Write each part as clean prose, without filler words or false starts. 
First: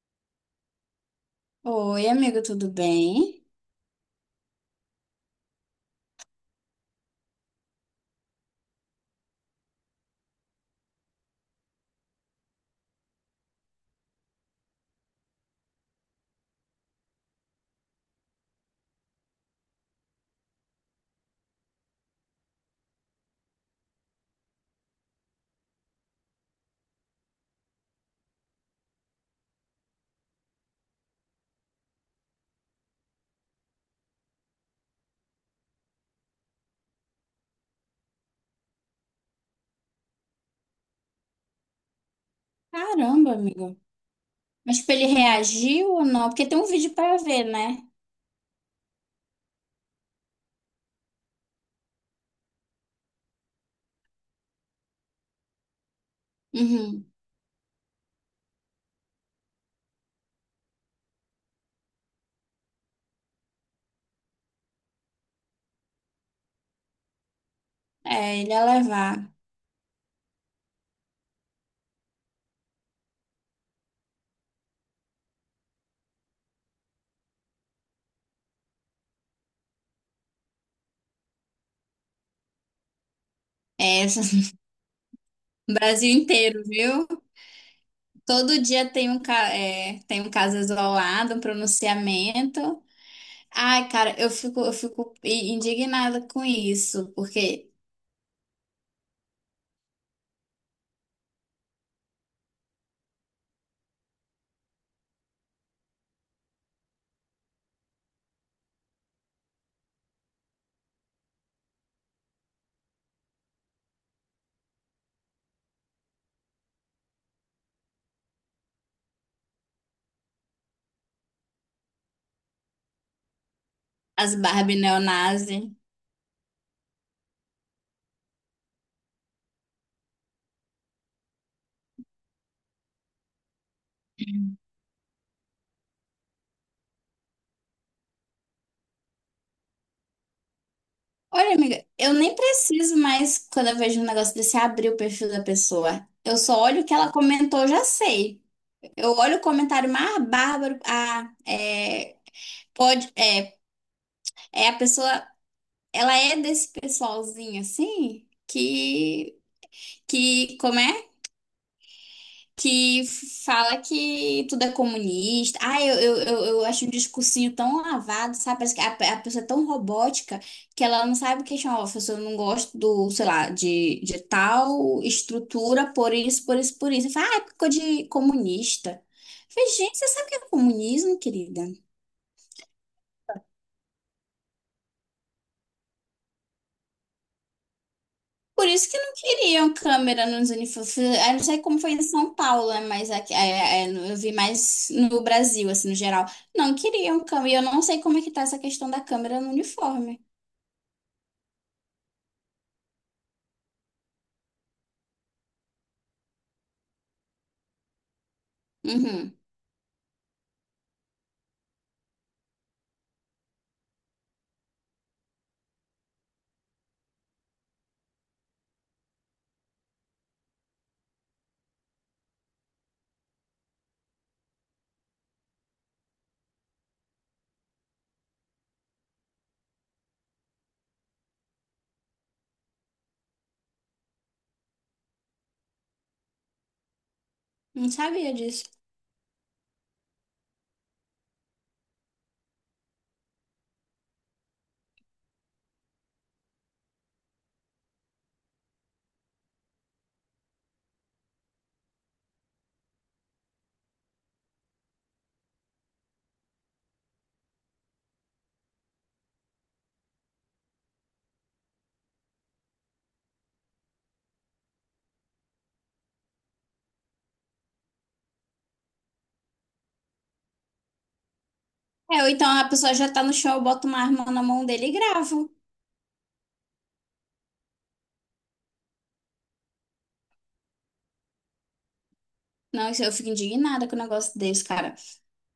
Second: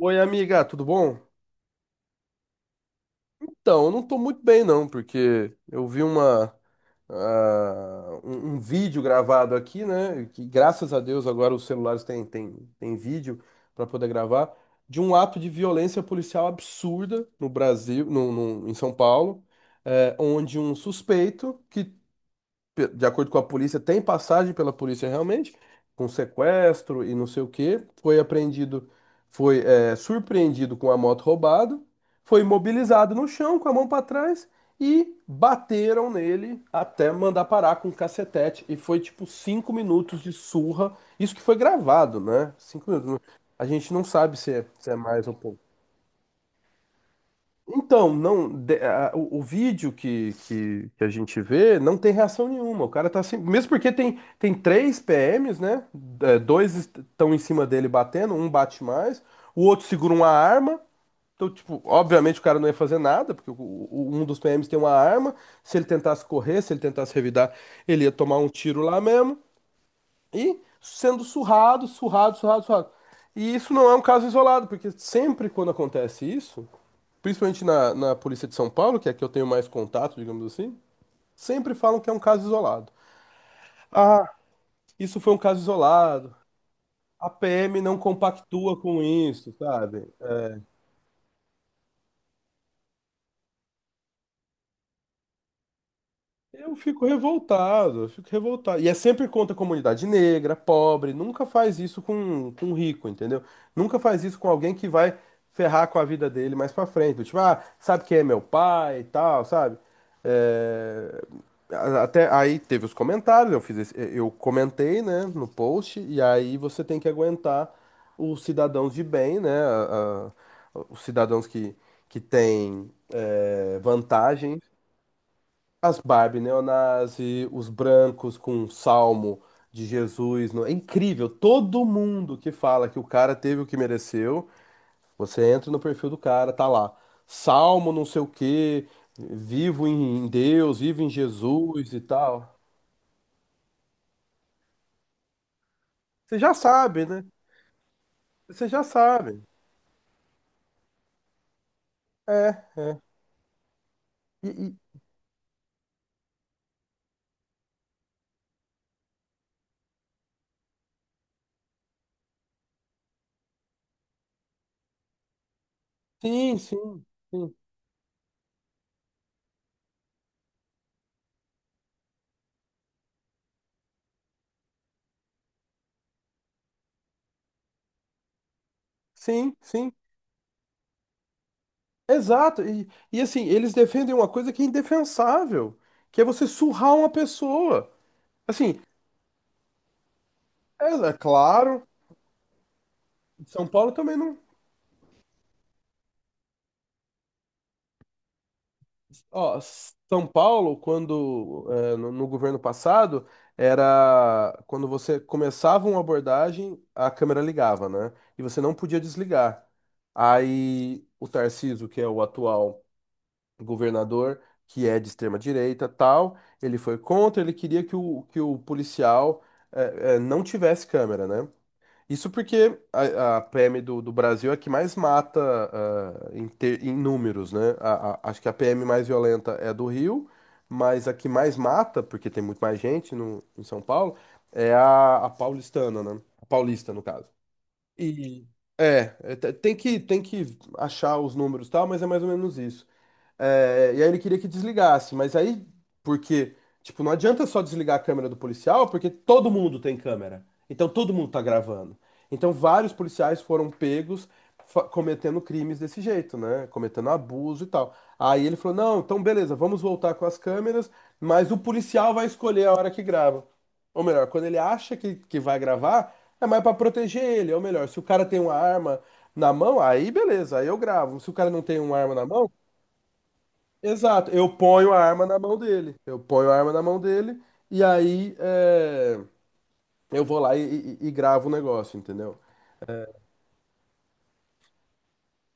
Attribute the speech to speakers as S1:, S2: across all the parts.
S1: Oi, amiga, tudo bom?
S2: Oi, amigo, tudo bem?
S1: Então, eu não tô muito bem não, porque eu vi um vídeo gravado aqui, né? Que graças a Deus agora os celulares têm vídeo para poder gravar de um ato de violência policial absurda no Brasil, em São Paulo, onde um suspeito que de acordo com a polícia, tem passagem pela polícia realmente, com sequestro e não sei o quê. Foi apreendido, foi surpreendido com a moto roubada, foi imobilizado no chão com a mão para trás e bateram nele até mandar parar com um cacetete. E foi tipo 5 minutos de surra. Isso que foi gravado, né? 5 minutos.
S2: Caramba,
S1: A
S2: amigo.
S1: gente não sabe se é,
S2: Mas
S1: se
S2: tipo,
S1: é
S2: ele
S1: mais ou pouco.
S2: reagiu ou não? Porque tem um vídeo pra ver, né?
S1: Então, não, o vídeo que a gente vê não tem reação nenhuma. O cara tá assim, mesmo porque tem três PMs, né? É, dois
S2: Uhum.
S1: estão em cima dele batendo, um bate mais, o outro segura uma arma. Então, tipo, obviamente o cara não ia fazer nada, porque um dos PMs tem uma arma. Se ele tentasse correr, se ele tentasse revidar, ele ia tomar
S2: É,
S1: um
S2: ele ia
S1: tiro lá
S2: levar.
S1: mesmo. E sendo surrado, surrado, surrado, surrado. E isso não é um caso isolado, porque sempre quando acontece isso, principalmente na polícia de São Paulo, que é a que eu tenho mais contato, digamos assim, sempre falam que é um caso isolado.
S2: É,
S1: Ah, isso foi um caso
S2: Brasil
S1: isolado.
S2: inteiro, viu?
S1: A PM não
S2: Todo
S1: compactua
S2: dia
S1: com
S2: tem um,
S1: isso, sabe?
S2: tem um caso isolado, um pronunciamento. Ai, cara, eu fico indignada com
S1: Eu fico
S2: isso, porque
S1: revoltado, eu fico revoltado. E é sempre contra a comunidade negra, pobre, nunca faz isso com um rico, entendeu? Nunca faz isso com alguém que vai ferrar com a vida dele mais pra frente. Do Tipo, ah, sabe quem é meu pai e tal, sabe? É, Até aí teve os comentários, eu eu comentei, né, no post, e aí você tem que aguentar os cidadãos de bem, né? Os cidadãos que têm
S2: as
S1: vantagem,
S2: Barbie neonazi.
S1: as Barbie, neonazi, os brancos com o salmo de Jesus. É incrível. Todo mundo que fala que o cara teve o que mereceu, você entra no perfil do cara, tá lá. Salmo não sei o quê, vivo em Deus, vivo em
S2: Olha, amiga,
S1: Jesus e
S2: eu nem
S1: tal.
S2: preciso mais, quando eu vejo um negócio desse, abrir o perfil da pessoa. Eu
S1: Você já
S2: só olho o que
S1: sabe,
S2: ela
S1: né?
S2: comentou, eu já sei.
S1: Você já
S2: Eu olho o
S1: sabe.
S2: comentário mais bárbaro. Ah, é,
S1: É.
S2: pode, é,
S1: E-
S2: é
S1: e-
S2: a pessoa, ela é desse pessoalzinho assim, que, como é? Que fala que tudo é comunista. Ah, eu, eu, eu,
S1: sim,
S2: eu acho um
S1: sim,
S2: discursinho
S1: sim.
S2: tão lavado, sabe? Parece que a pessoa é tão robótica que ela não sabe questionar. Ó, professor, eu não gosto do, sei lá, de tal estrutura, por isso. Fala, ah, é porque ficou de comunista. Eu
S1: Sim,
S2: falei,
S1: sim.
S2: gente, você sabe o que é comunismo, querida?
S1: Exato. E assim, eles defendem uma coisa que é indefensável, que é você surrar uma pessoa.
S2: Por
S1: Assim,
S2: isso que não queriam câmera nos
S1: é,
S2: uniformes.
S1: é
S2: Eu não sei como
S1: claro.
S2: foi em São Paulo, né, mas aqui,
S1: São Paulo também
S2: eu vi
S1: não.
S2: mais no Brasil, assim, no geral. Não queriam câmera. E eu não sei como é que tá essa questão da câmera no
S1: Ó,
S2: uniforme.
S1: São Paulo, quando é, no governo passado, era quando você começava uma abordagem, a câmera ligava, né? E você não podia
S2: Uhum.
S1: desligar. Aí o Tarcísio, que é o atual governador, que é de extrema direita, tal, ele foi contra, ele queria que o policial não tivesse câmera, né? Isso porque a PM do Brasil é a que mais mata em números, né? Acho que a PM mais violenta é a do Rio, mas a que mais mata, porque tem muito mais gente no, em São Paulo, é a paulistana, né? A paulista, no caso.
S2: Não sabia
S1: E
S2: disso.
S1: tem que achar os números e tal, mas é mais ou menos isso. É, e aí ele queria que desligasse, mas aí, porque, tipo, não adianta só desligar a câmera do policial, porque todo mundo tem câmera. Então todo mundo tá gravando. Então vários policiais foram pegos cometendo crimes desse jeito, né? Cometendo abuso e tal. Aí ele falou: não, então beleza, vamos voltar com as câmeras, mas o policial vai escolher a hora que grava. Ou melhor, quando ele acha que vai gravar, é mais pra proteger ele. Ou melhor, se o cara tem uma arma na mão, aí beleza, aí eu gravo. Se o cara não tem uma arma
S2: É,
S1: na
S2: ou então
S1: mão.
S2: a pessoa já tá no chão, eu boto uma arma
S1: Exato,
S2: na
S1: eu
S2: mão dele
S1: ponho
S2: e
S1: a arma na
S2: gravo.
S1: mão dele. Eu ponho a arma na mão dele e aí eu vou lá e gravo o negócio, entendeu?
S2: Não, isso eu fico indignada com o negócio desse, cara.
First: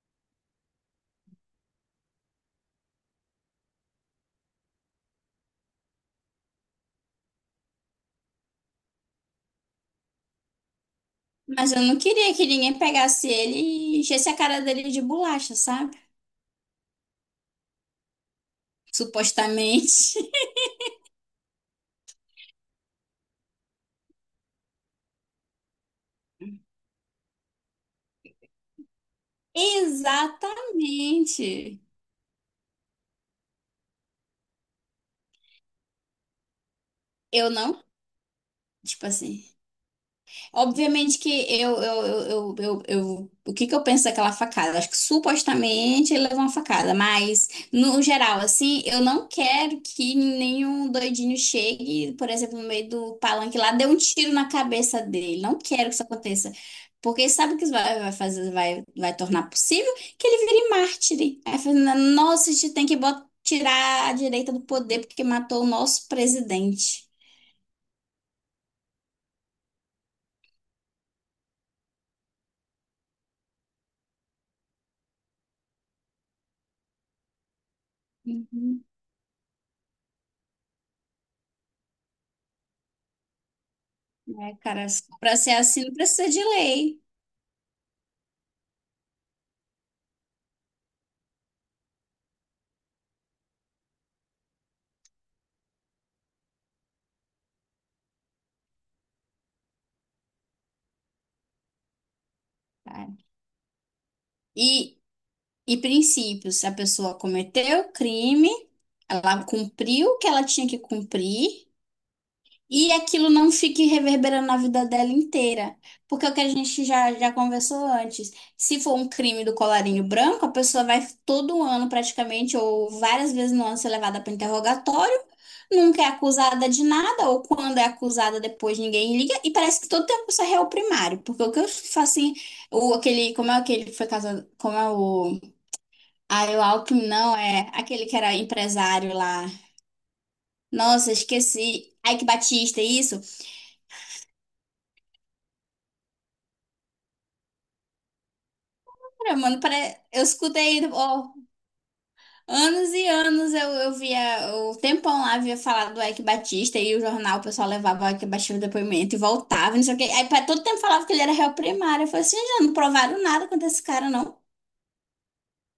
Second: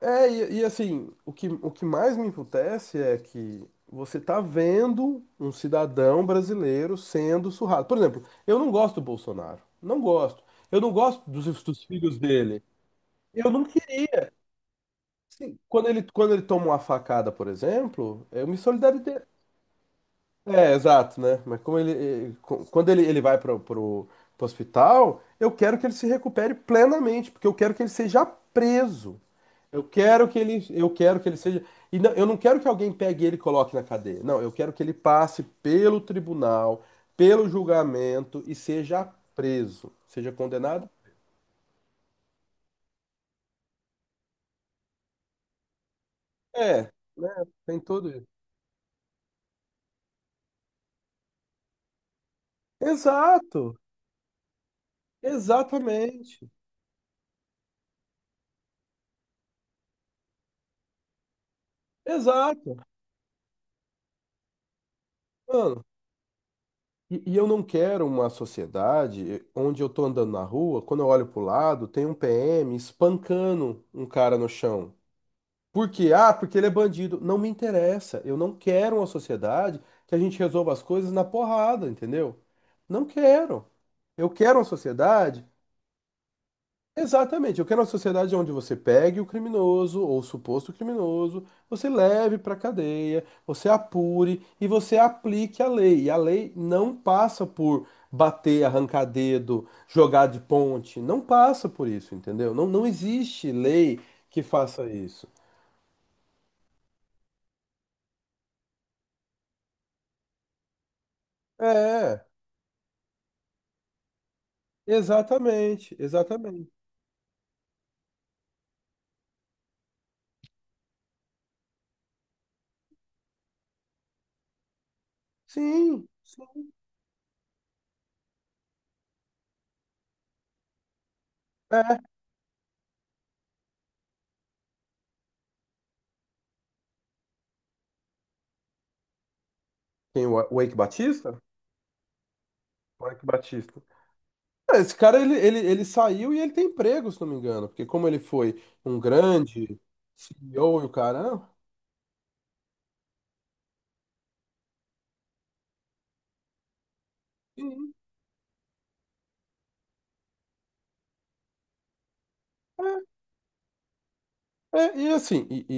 S1: É, e assim, o que mais me emputece é que você tá vendo um cidadão brasileiro sendo surrado. Por exemplo, eu não gosto do Bolsonaro. Não gosto. Eu não gosto dos,
S2: Mas eu
S1: dos
S2: não
S1: filhos
S2: queria que
S1: dele.
S2: ninguém pegasse
S1: Eu
S2: ele
S1: não
S2: e
S1: queria.
S2: enchesse a cara dele de bolacha,
S1: Assim, quando
S2: sabe?
S1: ele, quando ele toma uma facada, por exemplo, eu me solidarizei,
S2: Supostamente.
S1: é, exato, né? Mas como ele vai para o hospital, eu quero que ele se recupere plenamente, porque eu quero que ele seja preso. Eu quero que ele seja.
S2: Exatamente.
S1: E eu não quero que alguém pegue ele e coloque na cadeia. Não, eu quero que ele passe pelo tribunal, pelo
S2: Eu não.
S1: julgamento e
S2: Tipo
S1: seja
S2: assim.
S1: preso, seja condenado.
S2: Obviamente que eu, o que que eu penso daquela facada? Acho que supostamente ele levou uma
S1: É,
S2: facada,
S1: né?
S2: mas
S1: Tem
S2: no
S1: tudo isso.
S2: geral, assim, eu não quero que nenhum doidinho chegue, por exemplo, no meio do palanque lá,
S1: Exato,
S2: dê um tiro na cabeça dele. Não quero que isso
S1: exatamente,
S2: aconteça. Porque sabe o que isso vai fazer, vai tornar possível? Que ele vire mártire. Aí, fala, nossa, a gente
S1: exato.
S2: tem que tirar a direita do poder porque matou o
S1: Mano.
S2: nosso presidente.
S1: E eu não quero uma sociedade onde eu tô andando na rua, quando eu olho pro lado, tem um PM espancando um cara no chão. Por quê? Ah, porque ele é bandido. Não me interessa. Eu não quero uma sociedade que a gente resolva as coisas na porrada, entendeu? Não quero. Eu
S2: É,
S1: quero uma
S2: cara, para
S1: sociedade.
S2: ser assim não precisa de lei,
S1: Exatamente. Eu quero uma sociedade onde você pegue o criminoso ou o suposto criminoso, você leve para a cadeia, você apure e você aplique a lei. E a lei não passa por bater, arrancar dedo, jogar de ponte. Não passa por isso, entendeu? Não, não
S2: cara.
S1: existe lei que faça
S2: E,
S1: isso.
S2: e princípios, se a pessoa cometeu o crime, ela cumpriu o que ela tinha que cumprir,
S1: É,
S2: e aquilo não fique reverberando na vida dela inteira.
S1: exatamente,
S2: Porque é o que a
S1: exatamente.
S2: gente já conversou antes. Se for um crime do colarinho branco, a pessoa vai todo ano praticamente, ou várias vezes no ano, ser levada para interrogatório, nunca é
S1: Sim, sim.
S2: acusada de nada, ou quando é acusada depois ninguém liga, e parece que todo tempo isso é réu primário. Porque o que eu
S1: É.
S2: faço assim, aquele, como é aquele que foi casado, como é o. Ah, o Alckmin, não, é aquele que era empresário lá.
S1: Tem o Eike
S2: Nossa,
S1: Batista?
S2: esqueci. Ike Batista,
S1: O
S2: isso?
S1: Eike Batista. É, esse cara, ele saiu e ele tem emprego, se não me engano, porque como ele foi um
S2: Cara, mano,
S1: grande
S2: pare... eu
S1: CEO
S2: escutei,
S1: e o
S2: ó,
S1: caramba,
S2: anos e anos eu via, o tempão lá via falar do Eike Batista e o jornal, o pessoal
S1: e,
S2: levava o Eike Batista no depoimento e voltava, não sei o quê. Aí pra todo tempo falava que ele era réu primário. Eu falei assim, já não provaram nada contra esse cara, não.
S1: é, e assim, e, e,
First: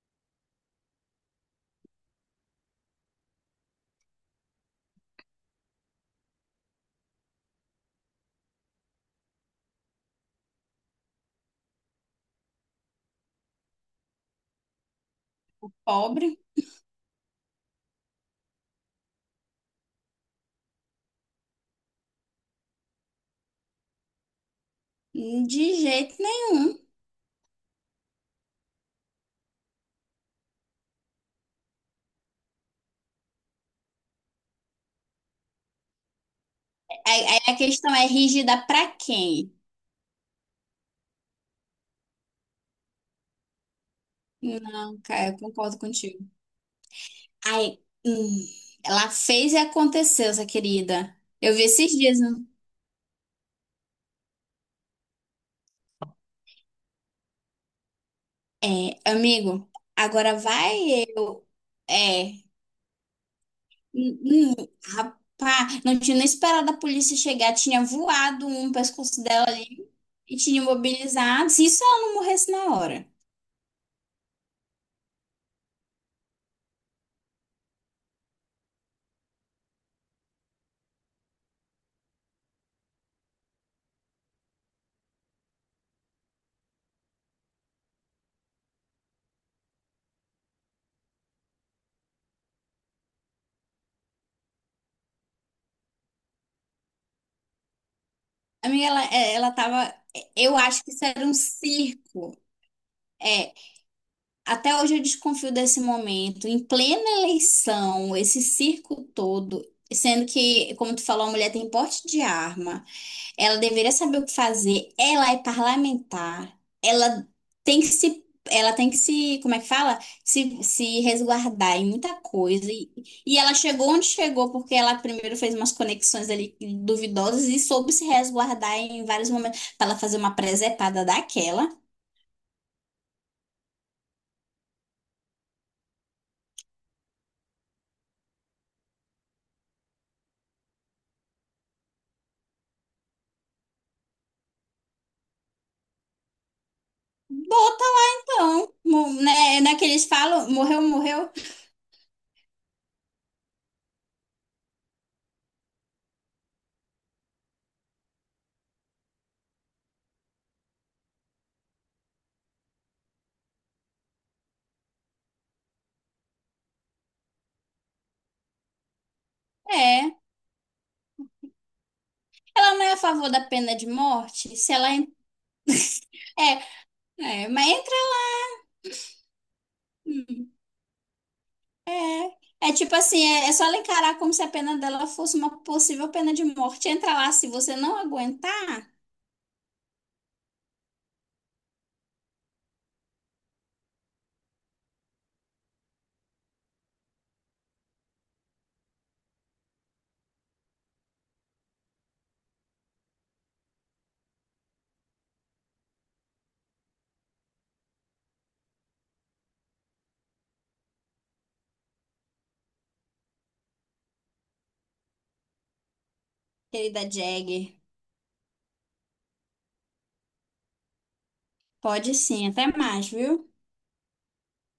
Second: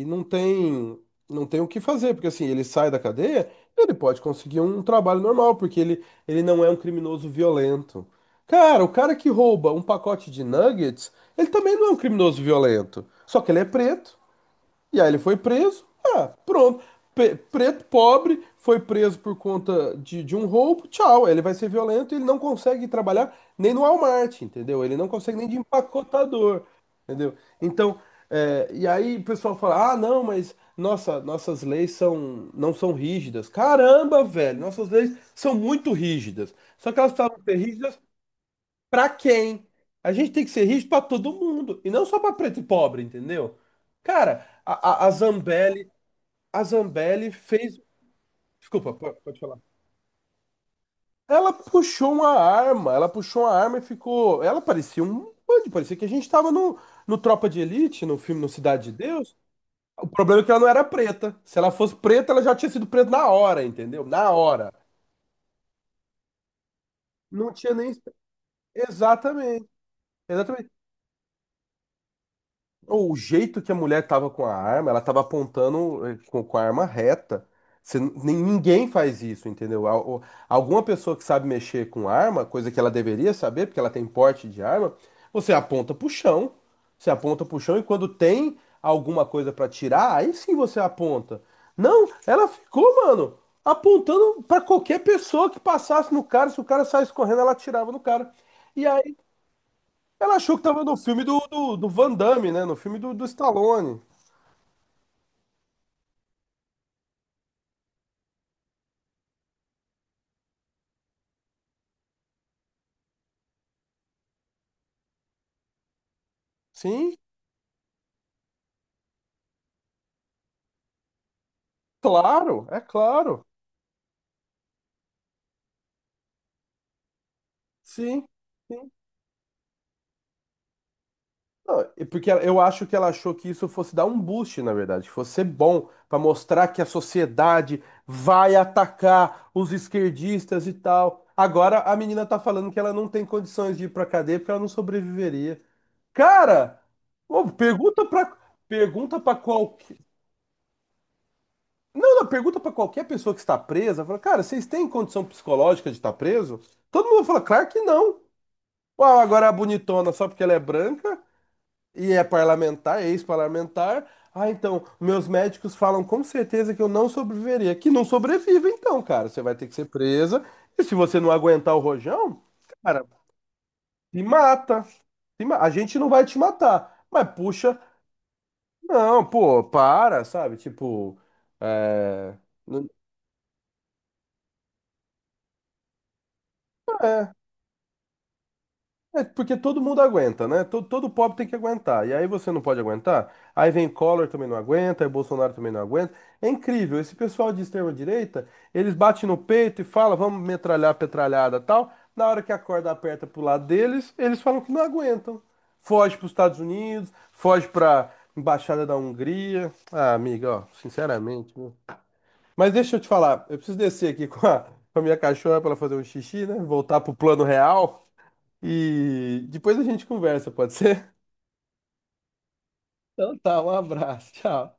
S1: e não tem, não tem o que fazer, porque assim, ele sai da cadeia, ele pode conseguir um trabalho normal, porque ele não é um criminoso violento. Cara, o cara que rouba um pacote de nuggets, ele também não é um criminoso violento, só que ele é preto. E aí ele foi preso. Ah,
S2: Pobre.
S1: pronto. Preto, pobre, foi preso por conta de um roubo. Tchau. Ele vai ser violento e ele não consegue trabalhar nem no Walmart, entendeu? Ele não consegue nem de
S2: De jeito
S1: empacotador,
S2: nenhum.
S1: entendeu? Então, e aí o pessoal fala: ah, não, mas nossa, nossas leis são, não são rígidas. Caramba, velho, nossas leis são muito rígidas. Só que elas
S2: Aí
S1: precisavam
S2: a
S1: ser
S2: questão
S1: rígidas.
S2: é rígida pra
S1: Pra
S2: quem?
S1: quem? A gente tem que ser rico pra todo mundo e não só pra preto e pobre, entendeu? Cara,
S2: Não,
S1: a
S2: cara, eu concordo
S1: Zambelli,
S2: contigo.
S1: a Zambelli fez.
S2: Aí, hum,
S1: Desculpa,
S2: ela
S1: pode
S2: fez e
S1: falar.
S2: aconteceu, essa querida.
S1: Ela
S2: Eu vi esses
S1: puxou
S2: dias.
S1: uma arma, ela puxou uma arma e ficou. Ela parecia um bandido, parecia que a gente tava no Tropa de Elite, no filme No Cidade de
S2: É,
S1: Deus.
S2: amigo,
S1: O
S2: agora
S1: problema é que ela não
S2: vai
S1: era preta.
S2: eu.
S1: Se ela fosse preta, ela
S2: É.
S1: já tinha sido presa na hora, entendeu?
S2: hum,
S1: Na
S2: hum,
S1: hora.
S2: rapaz, não tinha nem esperado a polícia
S1: Não
S2: chegar,
S1: tinha
S2: tinha
S1: nem.
S2: voado um pescoço dela
S1: Exatamente.
S2: e tinha
S1: Exatamente.
S2: imobilizado. Se isso ela não morresse na hora.
S1: O jeito que a mulher tava com a arma, ela tava apontando com a arma reta. Você ninguém faz isso, entendeu? Alguma pessoa que sabe mexer com arma, coisa que ela deveria saber, porque ela tem porte de arma, você aponta pro chão. Você aponta pro chão e quando tem alguma coisa pra tirar, aí sim você aponta. Não, ela ficou, mano, apontando pra qualquer pessoa que passasse no cara. Se o cara saísse correndo, ela atirava no cara. E
S2: Amiga, ela,
S1: aí.
S2: é, ela tava.
S1: Ela achou
S2: Eu
S1: que tava
S2: acho que
S1: no
S2: isso
S1: filme
S2: era um
S1: do Van
S2: circo.
S1: Damme, né? No filme do
S2: É,
S1: Stallone.
S2: até hoje eu desconfio desse momento. Em plena eleição, esse circo todo, sendo que, como tu falou, a mulher tem porte de arma. Ela deveria saber o que fazer. Ela é parlamentar.
S1: Sim,
S2: Ela tem que se, ela tem que se, como é que fala? Se resguardar em muita
S1: claro,
S2: coisa.
S1: é
S2: E
S1: claro.
S2: ela chegou onde chegou porque ela primeiro fez umas conexões ali duvidosas e soube se
S1: Sim,
S2: resguardar
S1: sim.
S2: em vários momentos para ela fazer uma presepada daquela.
S1: Não, e eu acho que ela achou que isso fosse dar um boost, na verdade, que fosse ser bom pra mostrar que a sociedade vai atacar os esquerdistas e tal. Agora a menina tá falando que ela não tem condições de ir pra cadeia porque ela não sobreviveria. Cara, ô,
S2: Bota
S1: pergunta
S2: lá
S1: pra,
S2: então,
S1: pergunta
S2: Mo-
S1: para
S2: né?
S1: qual
S2: Naqueles falam, morreu, morreu.
S1: Não, não, pergunta pra qualquer pessoa que está presa, fala, cara, vocês têm condição psicológica de estar preso? Todo mundo fala, claro que não. Uau, agora a bonitona só porque ela é branca e é parlamentar, é ex-parlamentar. Ah, então, meus médicos falam com certeza que eu não sobreviveria. Que não sobrevive, então, cara. Você vai ter que ser
S2: É.
S1: presa. E se você não aguentar o rojão,
S2: Ela não é a
S1: cara,
S2: favor da pena de
S1: te
S2: morte? Se
S1: mata.
S2: ela en-
S1: Se ma- A gente não vai te
S2: é,
S1: matar. Mas,
S2: é, mas
S1: puxa,
S2: entra.
S1: não, pô, para,
S2: Hum.
S1: sabe? Tipo, é...
S2: É, é
S1: não-
S2: tipo assim, é, é só ela encarar como se a pena dela fosse uma possível pena de morte. Entra
S1: é.
S2: lá, se você não aguentar,
S1: É porque todo mundo aguenta, né? Todo, todo pobre tem que aguentar. E aí você não pode aguentar. Aí vem Collor também não aguenta, aí Bolsonaro também não aguenta. É incrível. Esse pessoal de extrema direita, eles batem no peito e falam, vamos metralhar, petralhada, tal. Na hora que a corda aperta pro lado deles, eles falam que não aguentam. Foge para os Estados Unidos, foge para embaixada da Hungria. Ah, amiga, ó, sinceramente, viu? Mas deixa eu te falar, eu preciso descer aqui com a minha cachorra para ela fazer um xixi, né? Voltar
S2: querida
S1: pro plano
S2: Jagger,
S1: real. E depois a gente conversa, pode ser?
S2: pode sim, até mais,
S1: Então
S2: viu?
S1: tá, um abraço, tchau.